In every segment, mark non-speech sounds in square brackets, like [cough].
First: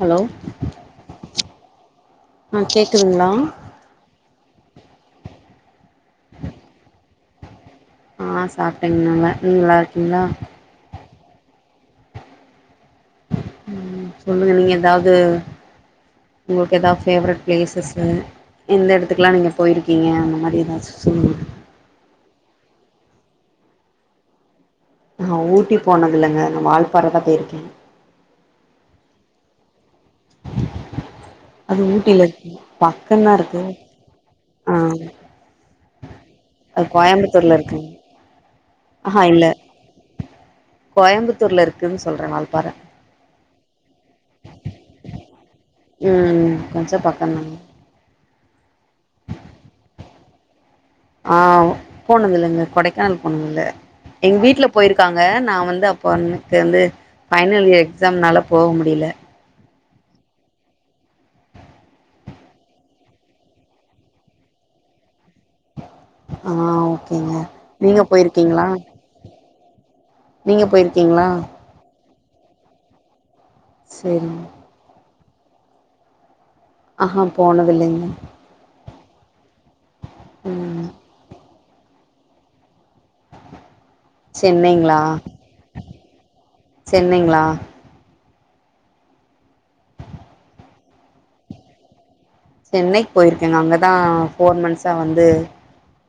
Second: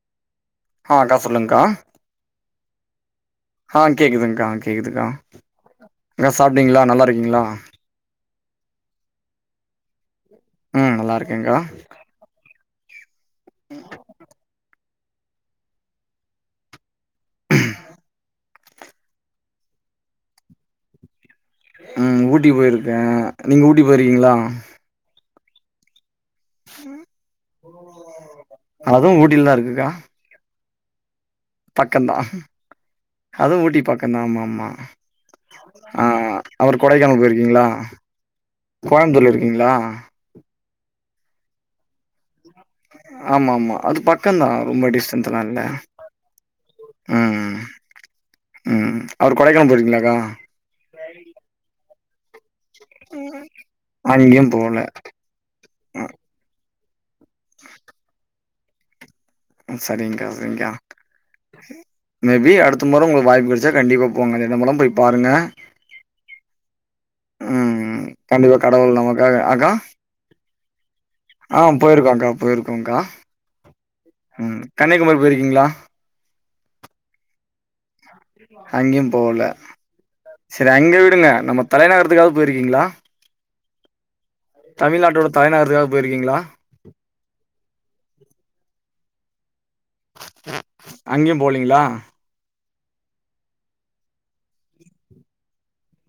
Hello ஆ அக்கா சொல்லுங்க்கா ஆ கேக்குதுங்ளா அ கேக்குதுங்க்கா கேக்குதுக்கா என சாப்ட்டீங்ளா நல்லா இருக்கீங்ளா அ சாப்ட்டேங் நல்ல நீங்க நல்லா இருக்கீங்ளா ம் நல்லா இருக்கேங்க்கா ம் சொல்லுங்க நீங்க ஏதாவ்து உங்ளுக்கு எதா ஃபேவரெட் ப்ளேசஸு எந்த எடத்துக்குலா நீங்க போயிருக்கீங்க அந்த மாரி எதாச்சு சொல்லுங்க ம் ஊட்டி போயிருக்கே நீங்க ஊட்டி போயிருக்கீங்ளா அ ஊட்டி போனது இல்லங்க நா வால்பாறதா போயிருக்கே அதுவு ஊட்யிடில தா இருக்குக்கா அது பக்கந்தா ஊட்டில இருக்கு பக்கந்தா இருக்கு அதுவு ஊட்டி பக்கந்தா ஆமா ஆமா ஆ அ அப்றோ அது கொடைக்கானல் கோயம்புத்தூர்ல போயிருக்கீங்ளா இருக்குங்க ஆஹா கோயம்புத்தூர்ல இல்ல இருக்கீங்ளா கோயம்புத்தூர்ல இருக்குன் சொல்றே வால்பாற ஆமா ஆமா அது பக்கந்தா ரொம்ப டிஸ்டன்ஸ்ல்லா இல்ல ம் கொஞ்ச பக்கந்தா ம் ம் அவர் கொடைக்கானல் போயிருக்கீங்களாக்கா ஆ போனதுல்லங்க கொடைக்கானல் போனதில்ல எங்க அங்கயு வீட்ல போல போய்ருக்காங் க நா வந்து அப்போ அன்னைக்கு வந்து ஃபைனல் இயர் எக்ஸாம்னால போக முடியல ஆ சரிங்க்கா சரிங்க்கா மேபி அடுத்த மொற உங்களுக்கு வாய்ப்பு கெடச்சா கண்டிப்பா போங்க எடமெல்லா போய் பாருங்க ஆ ஓகேங்க ம் நீங்க கண்டிப்பா போய்ருக்கீங்ளா கடவுள் நமக்காக அக்கா நீங்க போயிருக்கீங்ளா அ போயிருக்கோங்க்கா போயிருக்கோங்க்கா சரிங்க ம் கன்னியாகுமரி போயிருக்கீங்ளா அஹா போனதில்லைங்க அங்யு போல சரி ம் அங்க விடுங்க நம்ம தலைநகரத்துக்காவது போயிருக்கீங்ளா சென்னைங்களா தமிழ்நாட்டோட தலைநகர்த்துக்காது போயிருக்கீங்ளா சென்னைங்ளா அங்கயு போலீங்ளா சென்னைக்கு போயிருக்கங்க அங்கதா ஃபோர் மந்த்ஸா வந்து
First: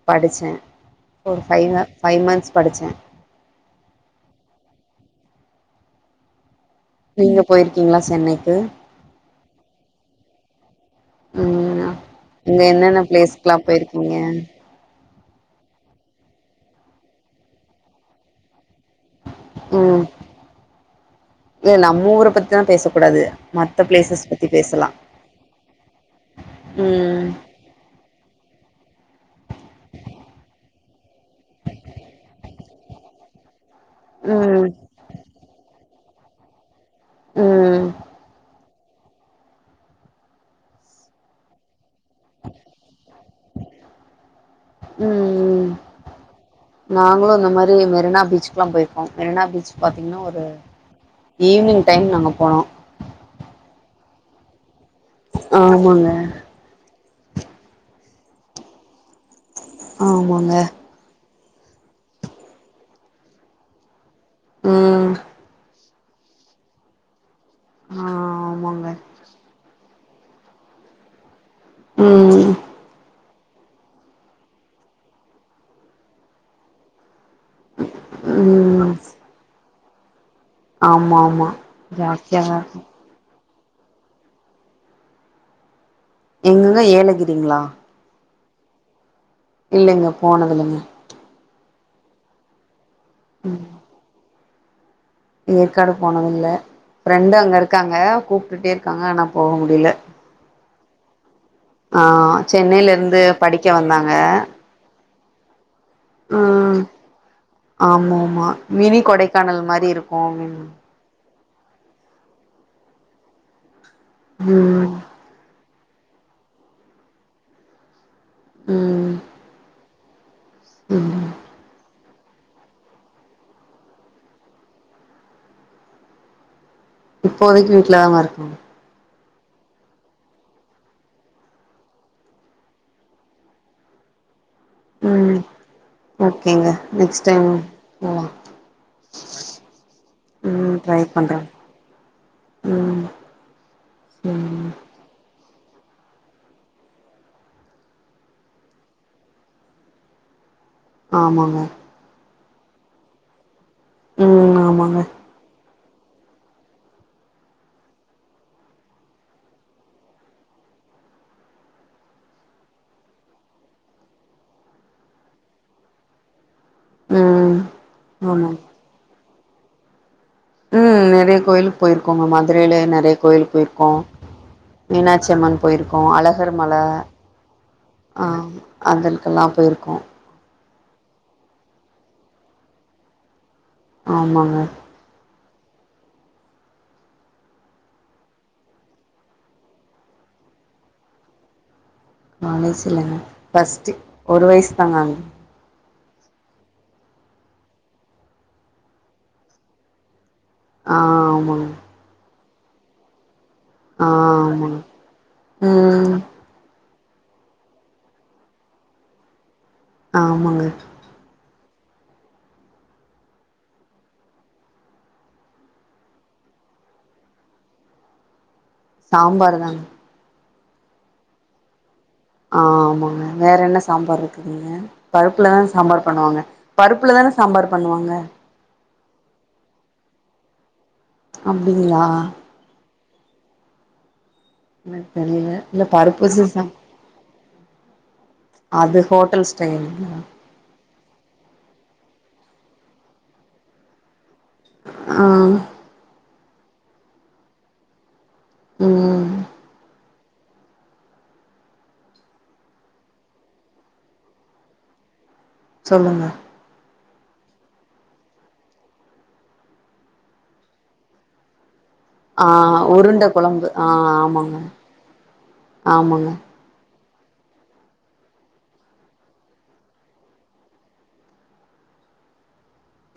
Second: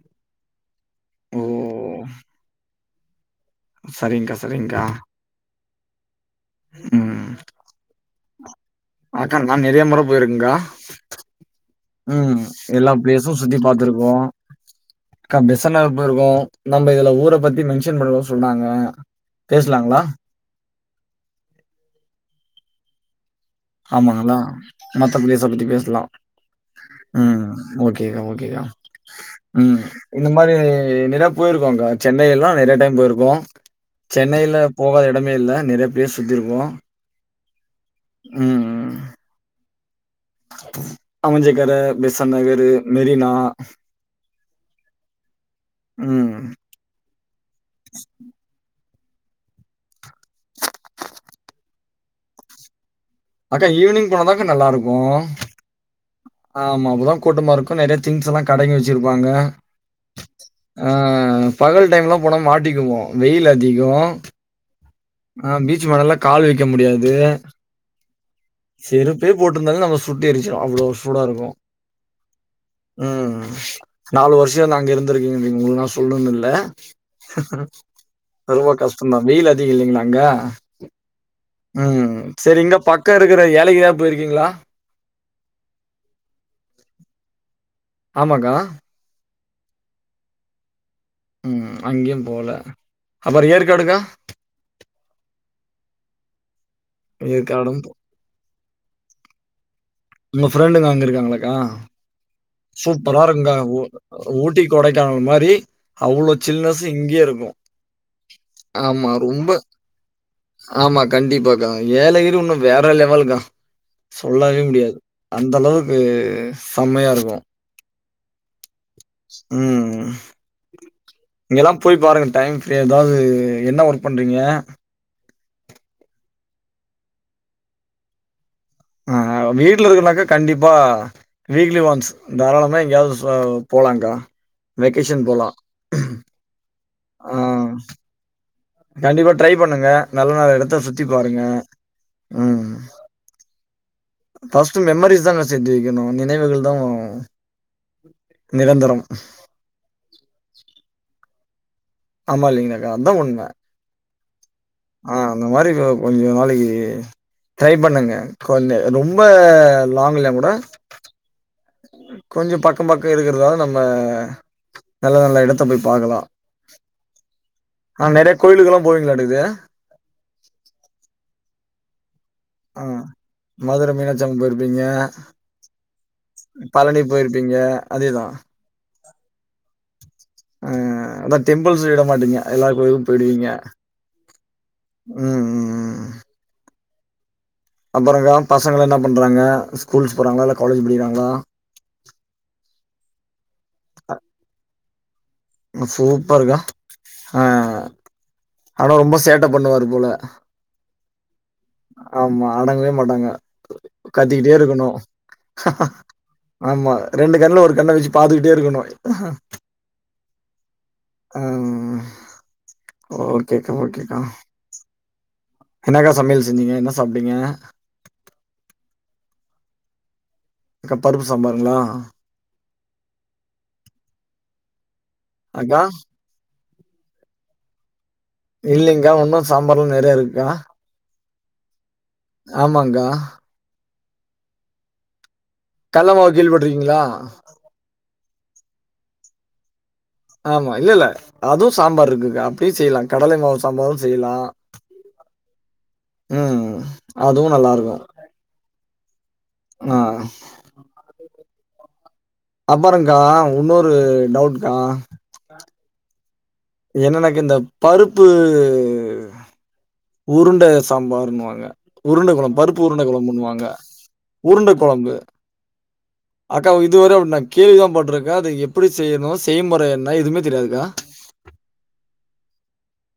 படிச்ச ஓ ஒரு ஃபைவ்வ ஃபைவ் மந்த்ஸ் படிச்ச சரிங்க்கா சரிங்க்கா ம் நீங்க போயிருக்கீங்ளா சென்னைக்கு அக்கா நா நெறிய முற போயிருக்கங்க்கா ம் ம் அங்க எல்லா என்னென்ன ப்ளேஸு சுத்தி பிளேஸ்க்குலா பாத்திருக்கோ போயிருக்கீங்க அக்கா பெசன் நகர் போய்ருக்கோ நம்ம இதுல ஊரப் பத்தி மென்ஷன் பண்ணக்கூடாது சொன்னாங்க பேசலாங்களா ம் ஏ நம்ம ஊரப் பத்திதா பேச கூடாது ஆமாங்களா மத்த ப்ளேஸ பத்தி பேசலா ம் ஓகேக்கா ஓகேக்கா ம் இந்த மாரி நெறா போயிருக்கோங்க்கா சென்னையெல்லா நெறைய டைம் போயிருக்கோ சென்னையில ம் போகாத எடமே இல்ல நெறைய ப்ளேஸ் சுத்திருக்கோ ம் ம் ம் ம் அமஞ்சக்கர பெசன் நகரு மெரினா உ நாங்களு இந்த மாரி மெரினா பீச்க்குல்லா போய் அ மெரினா பீச் பாத்தீங்கன்னா ஒரு ஈவ்னிங் டைம் நாங்க போனோ அக்கா ஈவ்னிங் போனாதாக்கா நல்லாருக்கு ஆமாங்க ஆமா அப்பதா கூட்டமா இருக்கு நெறையா திங்ஸ் எல்லா கடைங்க வச்சிருப்பாங்க ஆமாங்க அ பகல் டைம்லா போனா மாட்டிக்குவோ வெயில் அதிகோ ஆ ஆ பீச் மணல்ல கால் வைக்க முடியாது ஆ செருப்பே போட்ருந்தாலு நம்ம சுட்டெரிச்சிரு அவ்ளோ சூடாருக்கு ம் அ நாலு வருஷோ நா அங்க இருந்திருக்கங்க நீங்க உங்களுக்குல்லா சொல்னுன் இல்ல ரொம்ப ம் கஷ் டோந்தா வெயில் அதிகோ இல்லைங்களா அங்க ஆமா ஆமா ம் ஜாஸ்தியாதான் செரி இங்க இருக்கும் பக்கம் இருக்கிற ஏலகிரி போயிருக்கீங்களா எங்கங்க ஏலகிரிங்களா ஆமாக்கா இல்லைங்க போனதில்லைங்க ம் அங்கயும் போல அப்றோ ஏற்காடுக்கா ஏற்காடு போனத இல்ல ஃப்ரெண்டும் அங்க ஏற்காடும் போ இருக்காங்க கூப்ட்டுட்டே இருக்காங்க ஆனா போக முடில உங்க ஃப்ரெண்டுங்க அங்கே இருக்காங்களாக்கா சென்னையில இருந்து சூப்பரா இருக்குங்க்கா படிக்க வந்தாங்க ஊட்டி கொடைக்கானல் மாரி அவ்ளோ ம் சில்னஸ் இங்கேயே இருக்கும் ஆமா ஆமா மினி ஆமா. ரொம்ப கொடைக்கானல் மாதிரி இருக்கும் ஆமா. கண்டிப்பாக்கா ஏலகிரி ஒன்னும் வேற லெவலுகா சொல்லவே ம் முடியாது அந்த அளவுக்கு செம்மையா இருக்கும் ம் ம் ம் இங்கல்லாம் போய் யி பாருங்க டைம் எதாவது என்ன ஒர்க் பண்றீங்க இப்போதைக்கு வீட்லதாங்கே இருக்கே ஆ ஆ வீட்ல இருக்கேனாக்கா கண்டிப்பா வீக்லி ஒன்ஸ் தாராளமா எங்கயாவது சோ போலக்கா ம் ஓகேங்க நெக்ஸ்ட் ஆ டைம் போலா கண்டிப்பா ட்ரை பண்ணுங்க நல்ல நல்ல ம் எடத்த ட்ரை சுத்தி பண்றே பாருங்க ம் ம் ஃப்ஸ்ட் மெமரிஸ் தாங்க சேத்து வைக்கணும் நினைவுகள் தான் நிரந்தரம் ஆமாங்க ஆமா இங்க அதான் உண்மை ம் ஆமாங்க ஆ அந்த மாதிரி கொஞ்சம் நாளைக்கு ட்ரை பண்ணுங்க கொஞ்சோ ரொம்ப லாங் இல்லையா கூட கொஞ்சம் பக்கம் பக்கம் இருக்கிறதுதால நம்ம நல்ல நல்ல எடத்த போய் பாக்கலாம் ம் ஆ நெறைய ஆமாங்க கோயிலுக்கல்லாம் போவீங்களா அடுக்குது ம் நெரைய கோயிலு போயிருக்கோங்க மதுரைல ஆ நெறைய கோயிலு போயிருக்கோ மதுரை மீனாட்சி அம்மன் போயிருப்பீங்க, மீனாட்சி அம்மன் போயிருக் அப்போ அழகர் மல பழனி போயிருப்பீங்க. அதேதான். அதக்கெல்லா போயிருக்கோ ஆ அதா டெம்பிள்ஸ விட மாட்டீங்க எல்லா கோயிலு போயிடுவீங்க ஆமாங்க ம் ம் ம் அப்றங்க்கா பசங்க என்ன பண்றாங்க ஸ்கூல்ஸ் போறாங்ளா இல்ல காலேஜ் படிக்கிறாங்களா காலேஜ் இல்லங்க ஃபர்ஸ்ட்டு ஒரு வயசு தாங்க அங்க சூப்பர்க்கா ஆ ஆனா ரொம்ப சேட்ட பண்ணுவாரு போல ஆ ஆமா ஆமா அடங்கவே மாட்டாங்க ஆ கத்திக்கிட்டே ஆமாங்க இருக்கணு ம் ஆமா ரெண்டு கண்ணுல ஒரு கண்ண வச்சு பாத்துக்கிட்டே இருக்கணு ஆ ஆமாங்க ஆ ஓகேக்கா ஓகேக்கா என்னக்கா சமையல் செஞ்சீங்க என்ன சாப்ட்டீங்க சாம்பார் தான் அக்கா பருப்பு சாம்பாருங்களா ஆமாங்க வேற என்ன சாம்பார் இருக்குதுங்க பருப்புலதா அக்கா சாம்பார் பண்ணுவாங்க பருப்புல தானே சாம்பார் பண்ணுவாங்க இல்லங்கா ஒன்னோ சாம்பார்ல்லா நிறைய இருக்கா அப்டிங்களா ஆமாங்கா என்ன தெரியல இல்ல கடல மாவு பருப்புசிசா கேள்விப்பட்டுருக்கீங்களா? அது ஹோட்டல் ஸ்டைல் ஆமா இல்ல இல்ல அதுவு சாம்பார் இருக்கு அப்டியு செய்யலா கடல மாவு சாம்பாரு செய்யலா ஆ ம் அதுவு நல்லா இருக்கு ம் ஆ அப்பொறங்கா இன்னொரு டவுட்கா சொல்லுங்க என்ன எனக்கு இந்த பருப்பு ம் உருண்ட சாம்பார்னுவாங்க உருண்ட ஆ கொழம்பு பருப்பு உருண்ட கொழம்புண்ணுவாங்க கொழம்பு ஆ ஆமாங்க உருண்ட கொழம்பு ஆமாங்க அக்கா இதுவர அப்டி நா கேள்வி தா பட்ருக்கே எப்டி செய்யணு செய்மொற என்ன எதுமே தெரியாதுக்கா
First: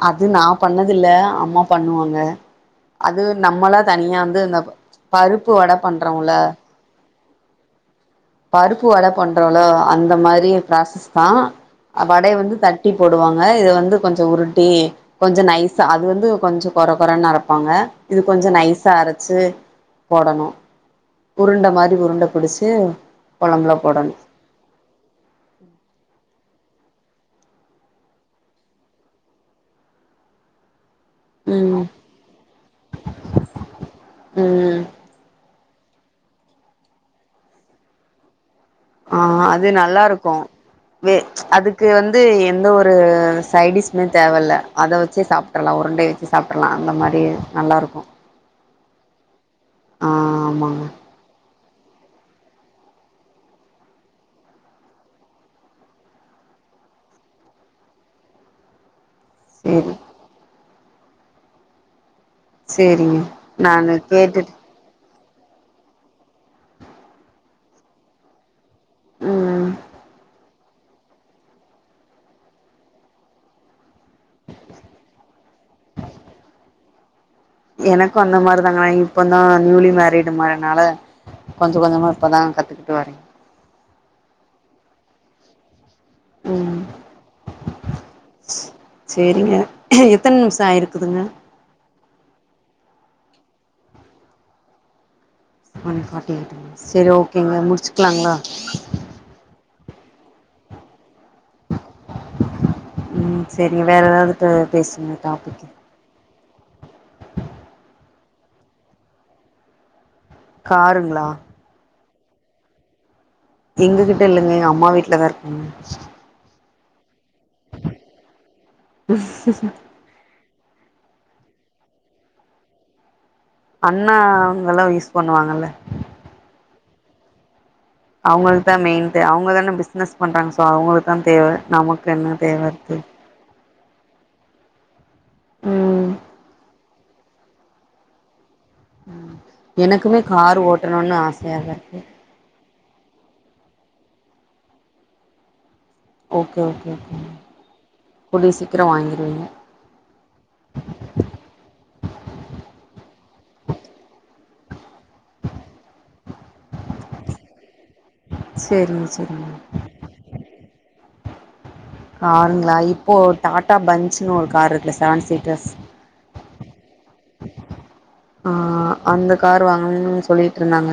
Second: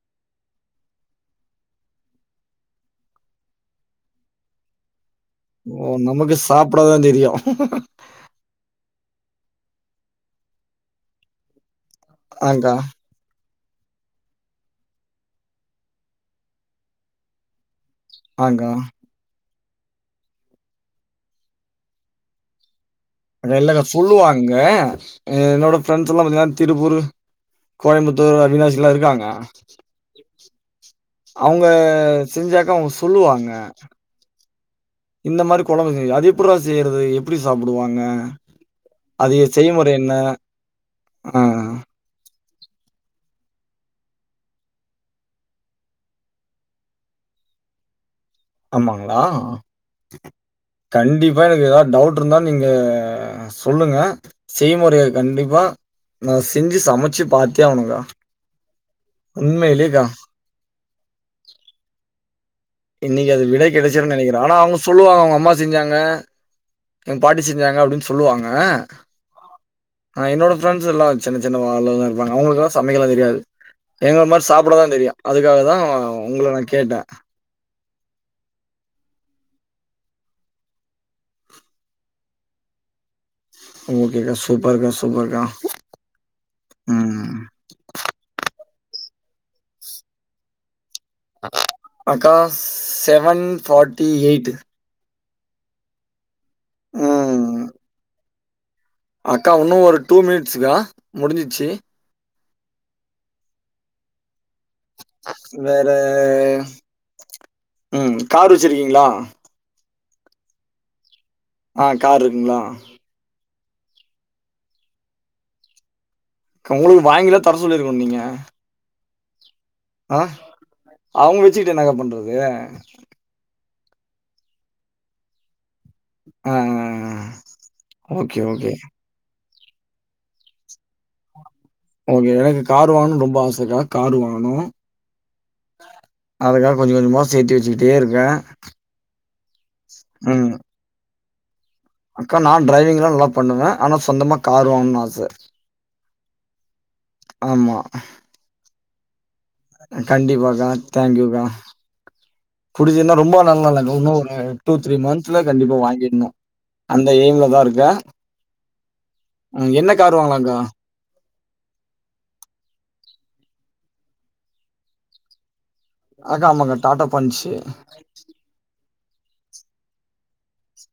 அது நா பண்ணதில்ல அம்மா பண்ணுவாங்க அது நம்மளா தனியா வந்து இந்த பருப்பு வட பண்றோம்ல அப்ற தா தெரியு பருப்பு வட பண்றோள அந்த மாரி ப்ராசஸ் தா வடைய வந்து ஆங்க்கா, தட்டி போடுவாங்க இத வந்து கொஞ்ச உருட்டி கொஞ்ச நைஸா அது வந்து கொஞ்ச கொற கொறன்னு அறப்பாங்க இது கொஞ்ச ஆங்க்கா. நைஸா அரச்சி போடணு உருண்ட மாரி உருண்ட புடிச்சு அத கொழம்புல இல்லக்க போடணு சொல்லுவாங்க என்னோட ஃப்ரெண்ட்ஸ் எல்லா பாத்தீங்கன்னா திருப்பூரு கோயம்புத்தூர் அவினாசிலா இருக்காங்க அவுங்க ம் செஞ்சாக்க அவுங்க சொல்லுவாங்க ம் இந்த மாரி கொழம்பு செய் அது எப்புரா செய்யிறது எப்புடி சாப்புடுவாங்க ஆ அது நல்லாருக்கு வே ஆ. அதுக்கு வந் து எந்த ஒரு சைடிஷ்மே தேவயில்ல அத வச்சே சாப்டர்லா உருண்டைய வச்ச சாப்டுர்லா அந்த மாரி நல்லாருக்கு ஆமாங்ளா ஆ ஆமாங்க கண்டிப் ப்பா எனக்கு ஏதாது டவுட் இருந்தா நீங்க சொல்லுங்க செய்முறைய கண்டிப்பா நா செஞ்சு சமைச்சு பாத்தே ஆவனுங்கா சேரி உண்மையிலேகா சேரிங்க இன்னக்கி அது விடை நானு கெடைச்சிருன்னு நெனகிறே கேட்டுட்டு ஆனா அவுங்க சொல்லுவாங்க அவுங்க அம்மா செஞ்சாங்க எங்க பாட்டி செஞ்சாங்க அப்டின்னு சொல்லுவாங்க ம் ஆ என்னோட ஃப்ரெண்ட்ஸ் எல்லா சின்ன சின்ன வாள்லதா இருப்பாங்க அவுங்களுக்குல்லா சமைக்கலா தெரியாது எங்கள மாரி சாப்புட தா தெரியு அதுக்காக தா உங்கள நா கேட்டே எனக்கு அந்த மாரி தாங்க நா இப்ப தா நியூலி மேரிடு மாரனால கொஞ்ச கொஞ்சமா இப்பதா கத்துக்கிட்டு வாரேன் ஓகேகா சூப்பர்கா சூப்பர்கா ம் செரிங்க எத்தன நிமிஷம் ஆயிருக்குதுங்க அக்கா seven forty eight one forty eight சரி ம் ஓகேங்க முடிச்சுக்லாங்களா அக்கா ஒன்னு ஒரு டூ மினிட்ஸுக்கா முடிஞ்சிச்சு ம் சேரிங்க வேற ஏதாது பேசுங்க டாபிக்கு த ம் கார் வச்சிருக்கீங்ளா காருங்ளா ஆ கார் இருக்குங்ளா எங்ககிட்ட இல்லங்க எங்க அம்மா வீட்ல தான் இருக்குங்க கா உங்களுக்கு வாங்கிலா தர சொல்லிருக்கனு நீங்க [inaudible] ஆ அவுங்க வச்சுக்கிட்டு என்னக்கா பண்றது அண்ணா அவுங்கல்லா யூஸ் பண்ணுவாங்கல்ல ஆ ஆ ஆ அவுங்களுக்கு தா மெயின் தே அவுங்க தானே பிஸ்னஸ் பண்றாங்க சோ அவுங்களுக்கு தா தேவ நமக்கு ஓகே என்ன தேவ எனக்கு கார் இருக்கு வாங்கணும் ரொம்ப ஆசக்கா காரு வாங்கணு ம் அதுக்காக கொஞ்சம் கொஞ்சமா சேத்து வச்சுக்கிட்டே இருக்கே அ எனக்குமே கார் ஓட்டணும்னு ஆசையா தா இருக்கு அக்கா நா டிரைவிங்லா நல்லா பண்ணுவே ஆனா சொந்தமா கார் வாங்கணும் ஆச ஓகே ஓகே ஓகே ஆமா கூடிய சீக்கிரொ வாங்கிர்வீங்க கண்டிப்பாக்கா தேங்க்யூக்கா புடிச்சதுன்னா ரொம்ப நாள்லா இல்ல இன்னும் ஒரு டூ த்ரீ மந்த்ஸ்ல கண்டிப்பா வாங்கிட்ணும் அந்த எய்ம்ல தா இருக்க உ என்ன காரு வாங்களாங்க்கா [inaudible] காருங்ளா இப்போ டாடா பஞ்சுன்னு ஒரு கார் இருக்குல்ல செவன் சீட்டர்ஸ் அக்கா ஆமாக்கா டாட்டா பஞ்ச் அ அந்த கார் வாங்கணும் சொல்லிட்டுருந்தாங்க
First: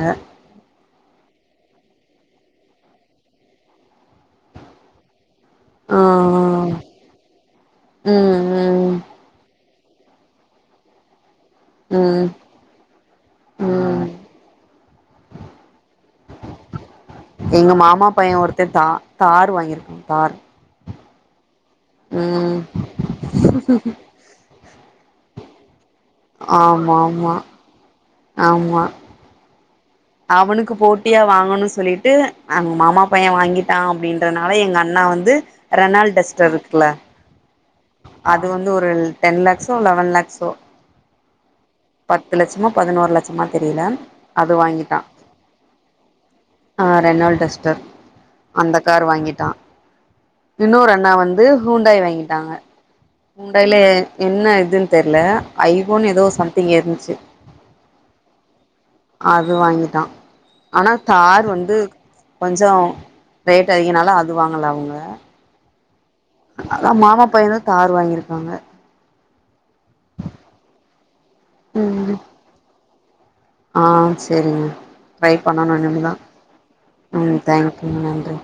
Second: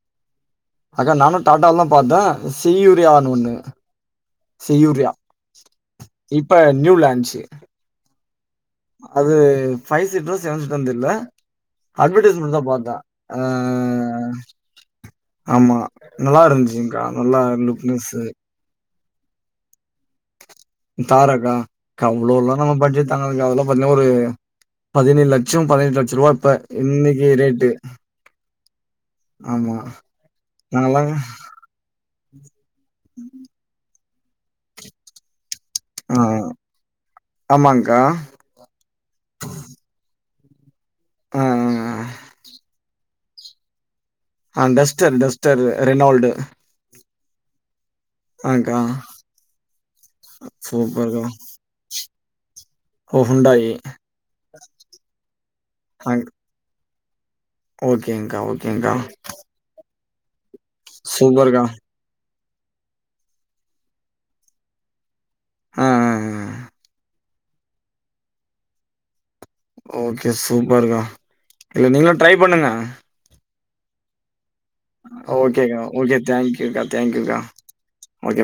அக்கா நானு டாட்டான் பாத்தேன் செய்யூரியனு ஒன்னு செய்யூரியா ஆ இப்ப நியூ லாஞ்ச் ம் ம் அது ஃபைவ் சீட்ட்ர் செவன் சீட்டரானு தெர்ல ம் அட்வர்டைஸ்மென்ட்ல தா பாத்தே அ ம் ஆமா நல்லா இருந்துச்சுங்க்கா நல்லா லுக்னஸ் த தார் வாங்கியிருக்கோம் தார் தாராக்கா கா அவ்ளோ எல்லா ம் நம்ம பட்ஜெட் ததுக்காெல்லாம் பாத்தீன்னா ஒரு பதினேழு லெக் ட்சம் பதினெட்டு லட்சம் ரூபா இப்ப ஆமா இன்னைக்கு ஆமா ரேட்டு ஆமா ஆமா அவனுக்கு நாங்கலாம் போட்டியா வாங்கணும்னு சொல்லி ட்டு அவங்க மாமா பையன் வாங்கிட்டான் அப்டின்றதுனால எங்க அண்ணா வந்து ரெனால் ஆ டஸ்டர் இருக்குல ஆமாங்க்கா. அது வந்து ஒரு டென் லேக்ஸோ லெவன் லேக்ஸோ ஆ ஆ ஆ பத்து லட்சமா பதினோரு லட்சமா தெரியல அது ஆ வாங்கிட்டா டஸ்டர் டஸ்டர் ரெனோல்டு ஆ ரெனால்டஸ்டர் அந்த ஆங்க்கா. கார் வாங்கிட்டா இன்னொரு அண்ணா சூப்பர்க்கா. வந்து ஹூண்டாய் வாங்கிட்டாங்க ஓ! ஹூண்டாய்ல என்ன இதுன் தெர்ல ஐ ஒன் ஆங் ஏதோ சம்திங் இருந்ச்சு ஓகேங்க்கா ஓகேங்க்கா அது வாங்கிட்டா ஆனா தார் சூப்பர்க்கா. வந்து கொஞ்ச ரேட் அதிகனால அது வாங்கல அவங்க ஆ ஆ அ அ மாமா பையனு தார் வாங்கிருக்காங்க ஓகே சூப்பர்க்கா இல்ல ம் நீங்களு ட்ரை பண்ணுங்க ஆ செரிங்க ட்ரை பண்ணணு இன்னிக்தா தேங்க்யூ கா தே ம் தேங்க்யூ நன்றி